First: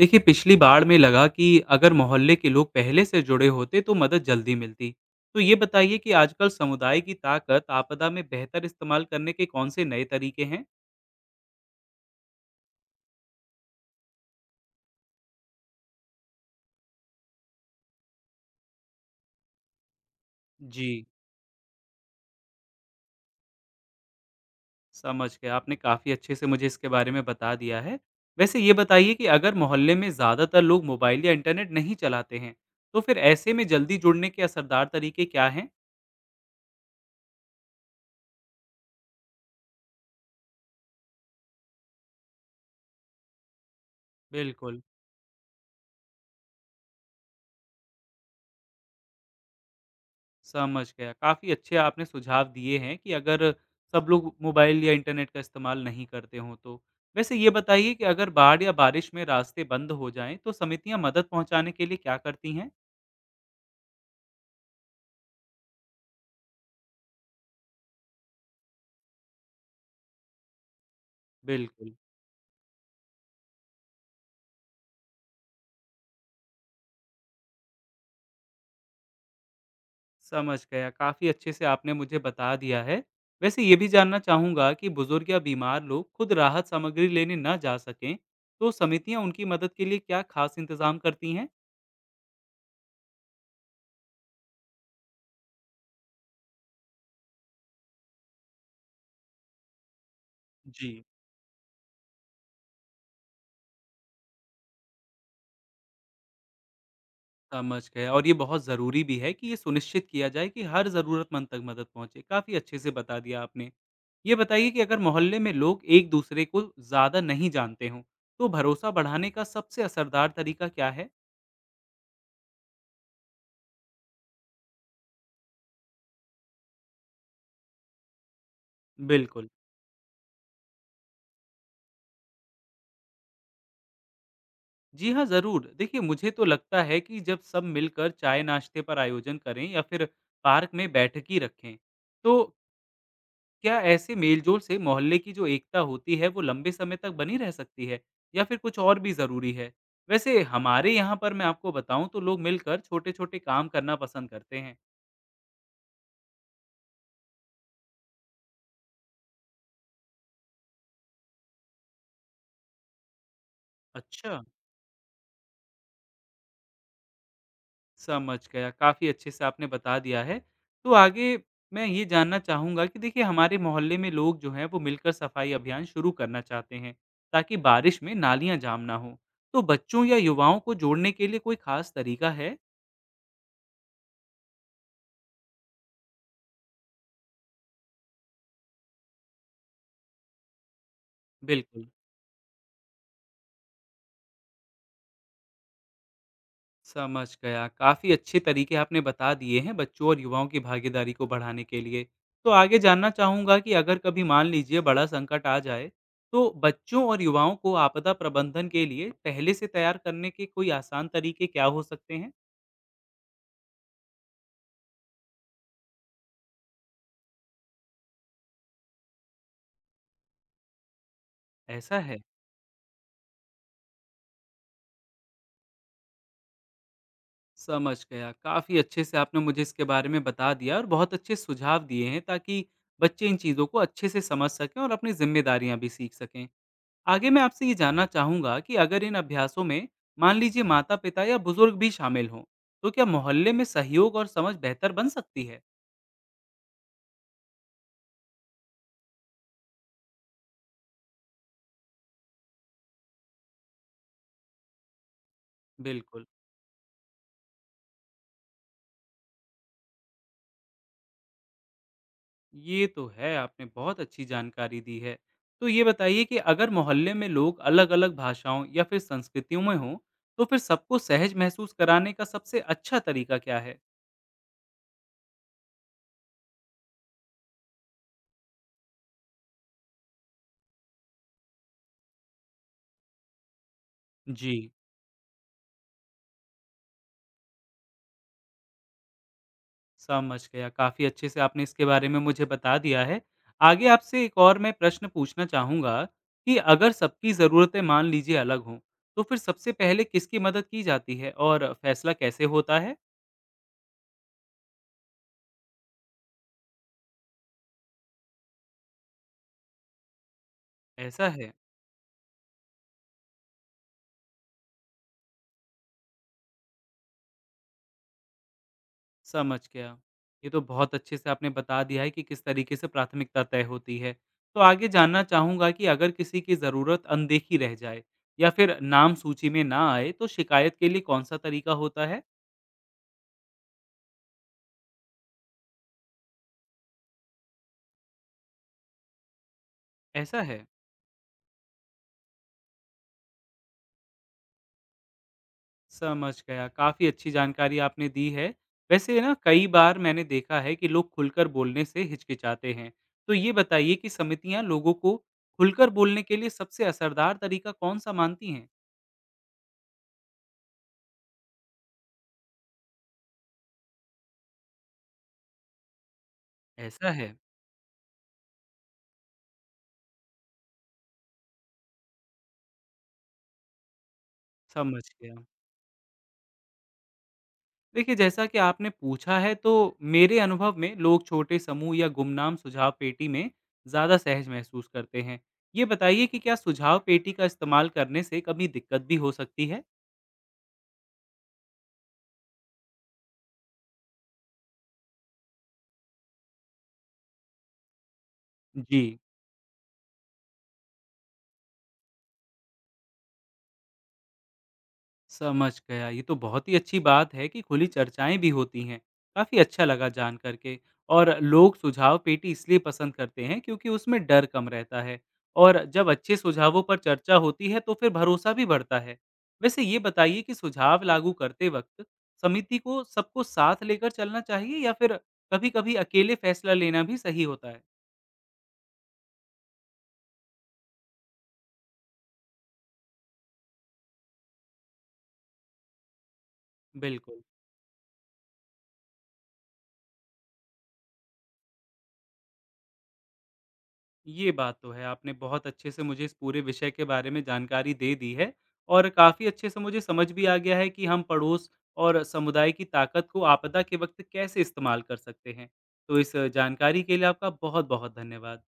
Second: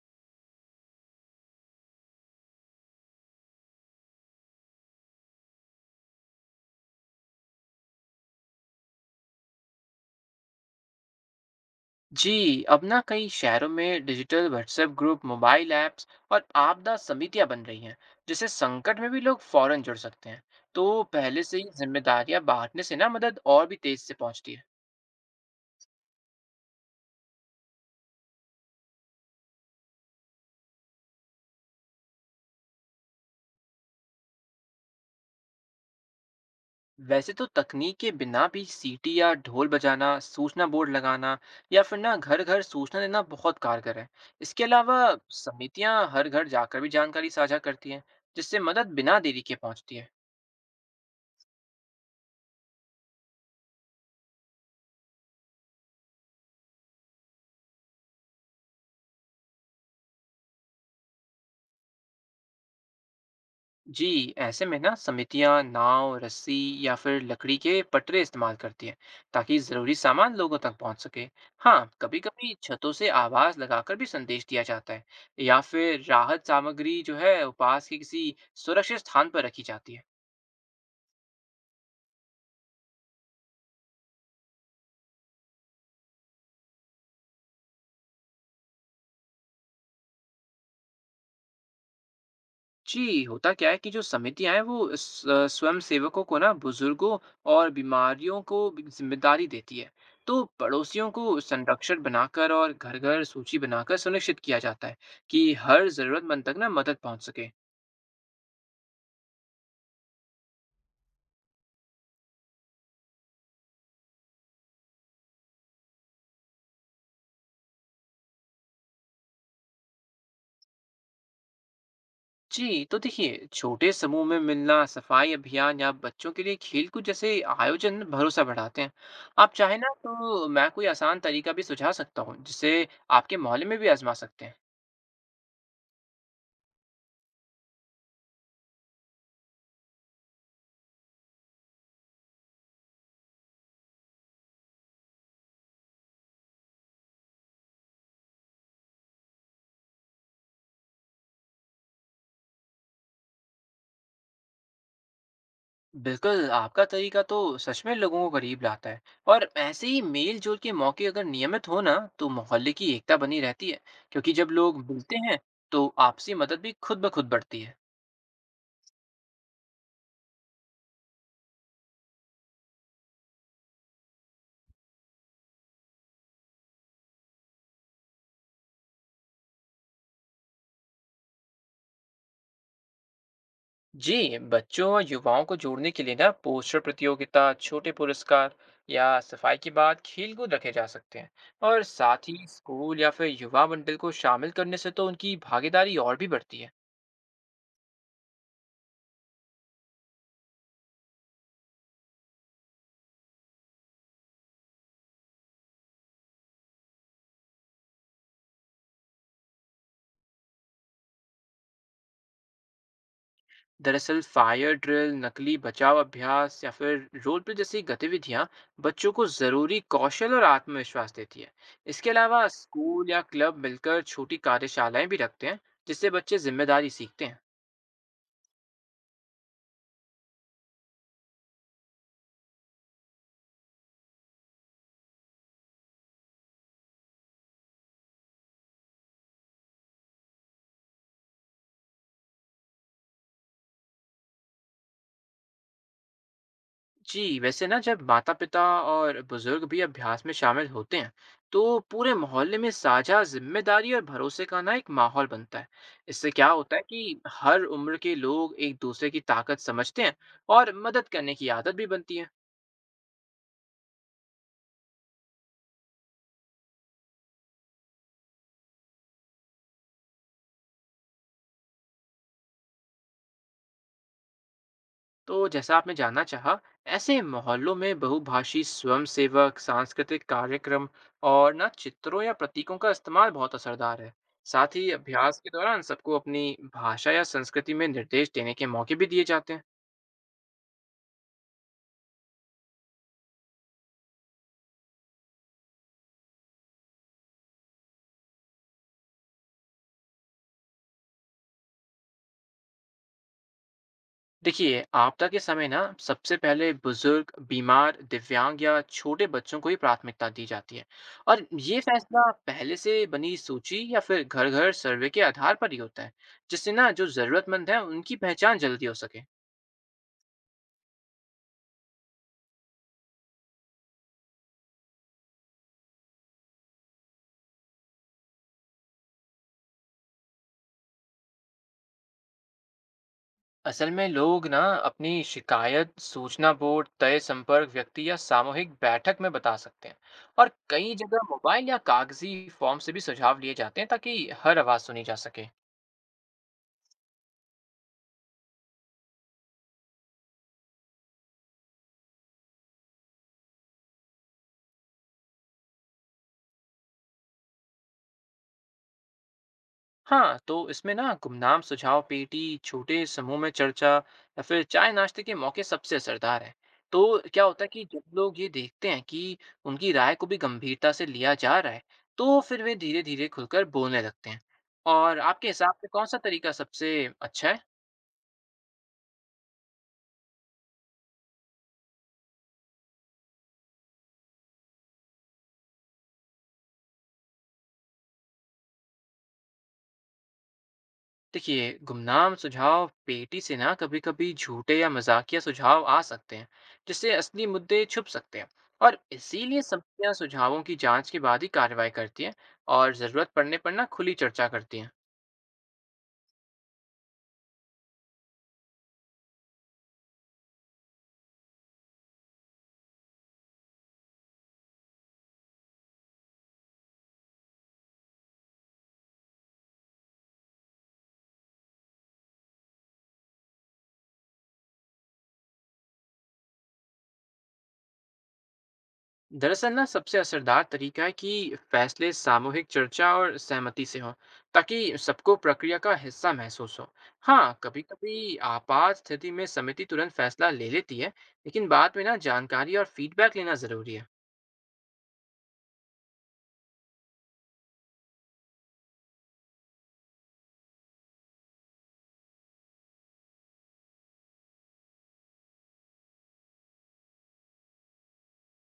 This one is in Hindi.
देखिए पिछली बाढ़ में लगा कि अगर मोहल्ले के लोग पहले से जुड़े होते तो मदद जल्दी मिलती। तो ये बताइए कि आजकल समुदाय की ताकत आपदा में बेहतर इस्तेमाल करने के कौन से नए तरीके हैं। जी अब ना कई शहरों में digital WhatsApp group, mobile apps और आपदा समितियां बन रही हैं, जिससे संकट में भी लोग फौरन जुड़ सकते हैं। जी, तो पहले से ही जिम्मेदारियां बांटने से ना मदद और भी तेज से पहुंचती है। समझ गया। आपने काफ़ी अच्छे से मुझे इसके बारे में बता दिया है। वैसे ये बताइए कि अगर मोहल्ले में ज़्यादातर लोग मोबाइल या इंटरनेट नहीं चलाते हैं, तो फिर ऐसे में जल्दी जुड़ने के असरदार तरीके क्या हैं? वैसे तो तकनीक के बिना भी सीटी या ढोल बजाना, सूचना बोर्ड लगाना, या फिर ना घर घर सूचना देना बहुत कारगर है। इसके बिल्कुल। अलावा समितियां हर घर जाकर भी जानकारी साझा करती हैं, जिससे मदद बिना देरी के पहुंचती है। समझ गया। काफ़ी अच्छे आपने सुझाव दिए हैं कि अगर सब लोग मोबाइल या इंटरनेट का इस्तेमाल नहीं करते हों तो। वैसे ये बताइए कि अगर बाढ़ या बारिश में रास्ते बंद हो जाएँ तो समितियाँ मदद पहुँचाने के लिए क्या करती हैं? जी, ऐसे में ना समितियां नाव, रस्सी या फिर लकड़ी के पटरे इस्तेमाल करती हैं, ताकि जरूरी सामान लोगों तक पहुंच सके। हाँ, बिल्कुल। कभी कभी छतों से आवाज लगाकर भी संदेश दिया जाता है, या फिर राहत सामग्री जो है वो पास के किसी सुरक्षित स्थान पर रखी जाती है। समझ गया, काफ़ी अच्छे से आपने मुझे बता दिया है। वैसे ये भी जानना चाहूँगा कि बुज़ुर्ग या बीमार लोग खुद राहत सामग्री लेने ना जा सकें, तो समितियाँ उनकी मदद के लिए क्या खास इंतज़ाम करती हैं? जी, होता क्या है कि जो समितियाँ हैं वो स्वयं सेवकों को ना बुजुर्गों और बीमारियों को भी ज़िम्मेदारी देती है। तो जी। पड़ोसियों को संरक्षक बनाकर और घर-घर सूची बनाकर सुनिश्चित किया जाता है कि हर ज़रूरतमंद तक ना मदद पहुँच सके। समझ गया, और ये बहुत ज़रूरी भी है कि ये सुनिश्चित किया जाए कि हर ज़रूरतमंद तक मदद पहुंचे। काफ़ी अच्छे से बता दिया आपने। ये बताइए कि अगर मोहल्ले में लोग एक दूसरे को ज़्यादा नहीं जानते हों, तो भरोसा बढ़ाने का सबसे असरदार तरीका क्या है? जी, तो देखिए छोटे समूह में मिलना, सफाई अभियान या बच्चों के लिए खेलकूद जैसे आयोजन भरोसा बढ़ाते हैं। बिल्कुल। आप चाहें ना तो मैं कोई आसान तरीका भी सुझा सकता हूँ जिसे आपके मोहल्ले में भी आज़मा सकते हैं। जी हाँ, ज़रूर। देखिए, मुझे तो लगता है कि जब सब मिलकर चाय नाश्ते पर आयोजन करें या फिर पार्क में बैठक ही रखें, तो क्या ऐसे मेलजोल से मोहल्ले की जो एकता होती है वो लंबे समय तक बनी रह सकती है या फिर कुछ और भी ज़रूरी है? वैसे हमारे यहाँ पर मैं आपको बताऊँ तो लोग मिलकर छोटे-छोटे काम करना पसंद करते हैं। बिल्कुल, आपका तरीका तो सच में लोगों को करीब लाता है और ऐसे ही मेल-जोल के मौके अगर नियमित हो ना, तो मोहल्ले की एकता बनी रहती है, क्योंकि अच्छा। जब लोग मिलते हैं, तो आपसी मदद भी खुद ब खुद बढ़ती है। समझ गया, काफ़ी अच्छे से आपने बता दिया है। तो आगे मैं ये जानना चाहूँगा कि देखिए हमारे मोहल्ले में लोग जो हैं वो मिलकर सफाई अभियान शुरू करना चाहते हैं ताकि बारिश में नालियाँ जाम ना हो। तो बच्चों या युवाओं को जोड़ने के लिए कोई खास तरीका है? जी, बच्चों और युवाओं को जोड़ने के लिए ना पोस्टर प्रतियोगिता, छोटे पुरस्कार या सफाई के बाद खेल कूद रखे जा सकते हैं। और बिल्कुल। साथ ही स्कूल या फिर युवा मंडल को शामिल करने से तो उनकी भागीदारी और भी बढ़ती है। समझ गया। काफ़ी अच्छे तरीके आपने बता दिए हैं बच्चों और युवाओं की भागीदारी को बढ़ाने के लिए। तो आगे जानना चाहूँगा कि अगर कभी मान लीजिए बड़ा संकट आ जाए, तो बच्चों और युवाओं को आपदा प्रबंधन के लिए पहले से तैयार करने के कोई आसान तरीके क्या हो सकते हैं? दरअसल फायर ड्रिल, नकली बचाव अभ्यास या फिर रोल प्ले जैसी गतिविधियां बच्चों को जरूरी कौशल और आत्मविश्वास देती है। ऐसा इसके है? अलावा स्कूल या क्लब मिलकर छोटी कार्यशालाएं भी रखते हैं, जिससे बच्चे जिम्मेदारी सीखते हैं। समझ गया। काफ़ी अच्छे से आपने मुझे इसके बारे में बता दिया और बहुत अच्छे सुझाव दिए हैं ताकि बच्चे इन चीज़ों को अच्छे से समझ सकें और अपनी ज़िम्मेदारियाँ भी सीख सकें। आगे मैं आपसे ये जानना चाहूंगा कि अगर इन अभ्यासों में मान लीजिए माता पिता या बुजुर्ग भी शामिल हों, तो क्या मोहल्ले में सहयोग और समझ बेहतर बन सकती है? जी, वैसे ना जब माता पिता और बुजुर्ग भी अभ्यास में शामिल होते हैं, तो पूरे मोहल्ले में साझा जिम्मेदारी और भरोसे का ना एक माहौल बनता है। बिल्कुल। इससे क्या होता है कि हर उम्र के लोग एक दूसरे की ताकत समझते हैं और मदद करने की आदत भी बनती है। ये तो है, आपने बहुत अच्छी जानकारी दी है। तो ये बताइए कि अगर मोहल्ले में लोग अलग अलग भाषाओं या फिर संस्कृतियों में हों, तो फिर सबको सहज महसूस कराने का सबसे अच्छा तरीका क्या है? तो जैसा आपने जानना चाहा, ऐसे मोहल्लों में बहुभाषी स्वयंसेवक, सांस्कृतिक कार्यक्रम और ना चित्रों या प्रतीकों का इस्तेमाल बहुत असरदार है। जी। साथ ही अभ्यास के दौरान सबको अपनी भाषा या संस्कृति में निर्देश देने के मौके भी दिए जाते हैं। समझ गया। काफ़ी अच्छे से आपने इसके बारे में मुझे बता दिया है। आगे आपसे एक और मैं प्रश्न पूछना चाहूँगा कि अगर सबकी ज़रूरतें मान लीजिए अलग हों, तो फिर सबसे पहले किसकी मदद की जाती है और फैसला कैसे होता है? देखिए, आपदा के समय ना सबसे पहले बुजुर्ग, बीमार, दिव्यांग या छोटे बच्चों को ही प्राथमिकता दी जाती है, ऐसा और है। ये फैसला पहले से बनी सूची या फिर घर-घर सर्वे के आधार पर ही होता है, जिससे ना जो जरूरतमंद है उनकी पहचान जल्दी हो सके। समझ गया। ये तो बहुत अच्छे से आपने बता दिया है कि किस तरीके से प्राथमिकता तय होती है। तो आगे जानना चाहूँगा कि अगर किसी की ज़रूरत अनदेखी रह जाए या फिर नाम सूची में ना आए, तो शिकायत के लिए कौन-सा तरीका होता है? असल में लोग ना अपनी शिकायत सूचना बोर्ड, तय संपर्क व्यक्ति या सामूहिक बैठक में बता सकते हैं। ऐसा और है। कई जगह मोबाइल या कागजी फॉर्म से भी सुझाव लिए जाते हैं, ताकि हर आवाज सुनी जा सके। समझ गया। काफ़ी अच्छी जानकारी आपने दी है। वैसे ना कई बार मैंने देखा है कि लोग खुलकर बोलने से हिचकिचाते हैं। तो ये बताइए कि समितियाँ लोगों को खुलकर बोलने के लिए सबसे असरदार तरीका कौन-सा मानती हैं? हाँ, तो इसमें ना गुमनाम सुझाव पेटी, छोटे समूह में चर्चा या फिर चाय नाश्ते के मौके सबसे असरदार है। ऐसा तो है। क्या होता है कि जब लोग ये देखते हैं कि उनकी राय को भी गंभीरता से लिया जा रहा है, तो फिर वे धीरे धीरे खुलकर बोलने लगते हैं। समझ और गया। आपके हिसाब से कौन सा तरीका सबसे अच्छा है? देखिए जैसा कि आपने पूछा है तो मेरे अनुभव में लोग छोटे समूह या गुमनाम सुझाव पेटी में ज़्यादा सहज महसूस करते हैं। ये बताइए कि क्या सुझाव पेटी का इस्तेमाल करने से कभी दिक्कत भी हो सकती है? देखिए, गुमनाम सुझाव पेटी से ना कभी कभी झूठे या मजाकिया सुझाव आ सकते हैं, जिससे असली मुद्दे छुप सकते हैं। और जी। इसीलिए समितियां सुझावों की जांच के बाद ही कार्रवाई करती हैं और जरूरत पड़ने पर ना खुली चर्चा करती हैं। समझ गया। ये तो बहुत ही अच्छी बात है कि खुली चर्चाएँ भी होती हैं। काफ़ी अच्छा लगा जान कर के। और लोग सुझाव पेटी इसलिए पसंद करते हैं क्योंकि उसमें डर कम रहता है, और जब अच्छे सुझावों पर चर्चा होती है तो फिर भरोसा भी बढ़ता है। वैसे ये बताइए कि सुझाव लागू करते वक़्त समिति को सबको साथ लेकर चलना चाहिए या फिर कभी-कभी अकेले फैसला लेना भी सही होता है? दरअसल ना सबसे असरदार तरीका है कि फैसले सामूहिक चर्चा और सहमति से हों, ताकि सबको प्रक्रिया का हिस्सा महसूस हो। बिल्कुल। हाँ, कभी कभी आपात स्थिति में समिति तुरंत फैसला ले लेती है, लेकिन बाद में ना जानकारी और फीडबैक लेना जरूरी है। ये बात तो है, आपने बहुत अच्छे से मुझे इस पूरे विषय के बारे में जानकारी दे दी है और काफ़ी अच्छे से मुझे समझ भी आ गया है कि हम पड़ोस और समुदाय की ताकत को आपदा के वक़्त कैसे इस्तेमाल कर सकते हैं। तो इस जानकारी के लिए आपका बहुत-बहुत धन्यवाद।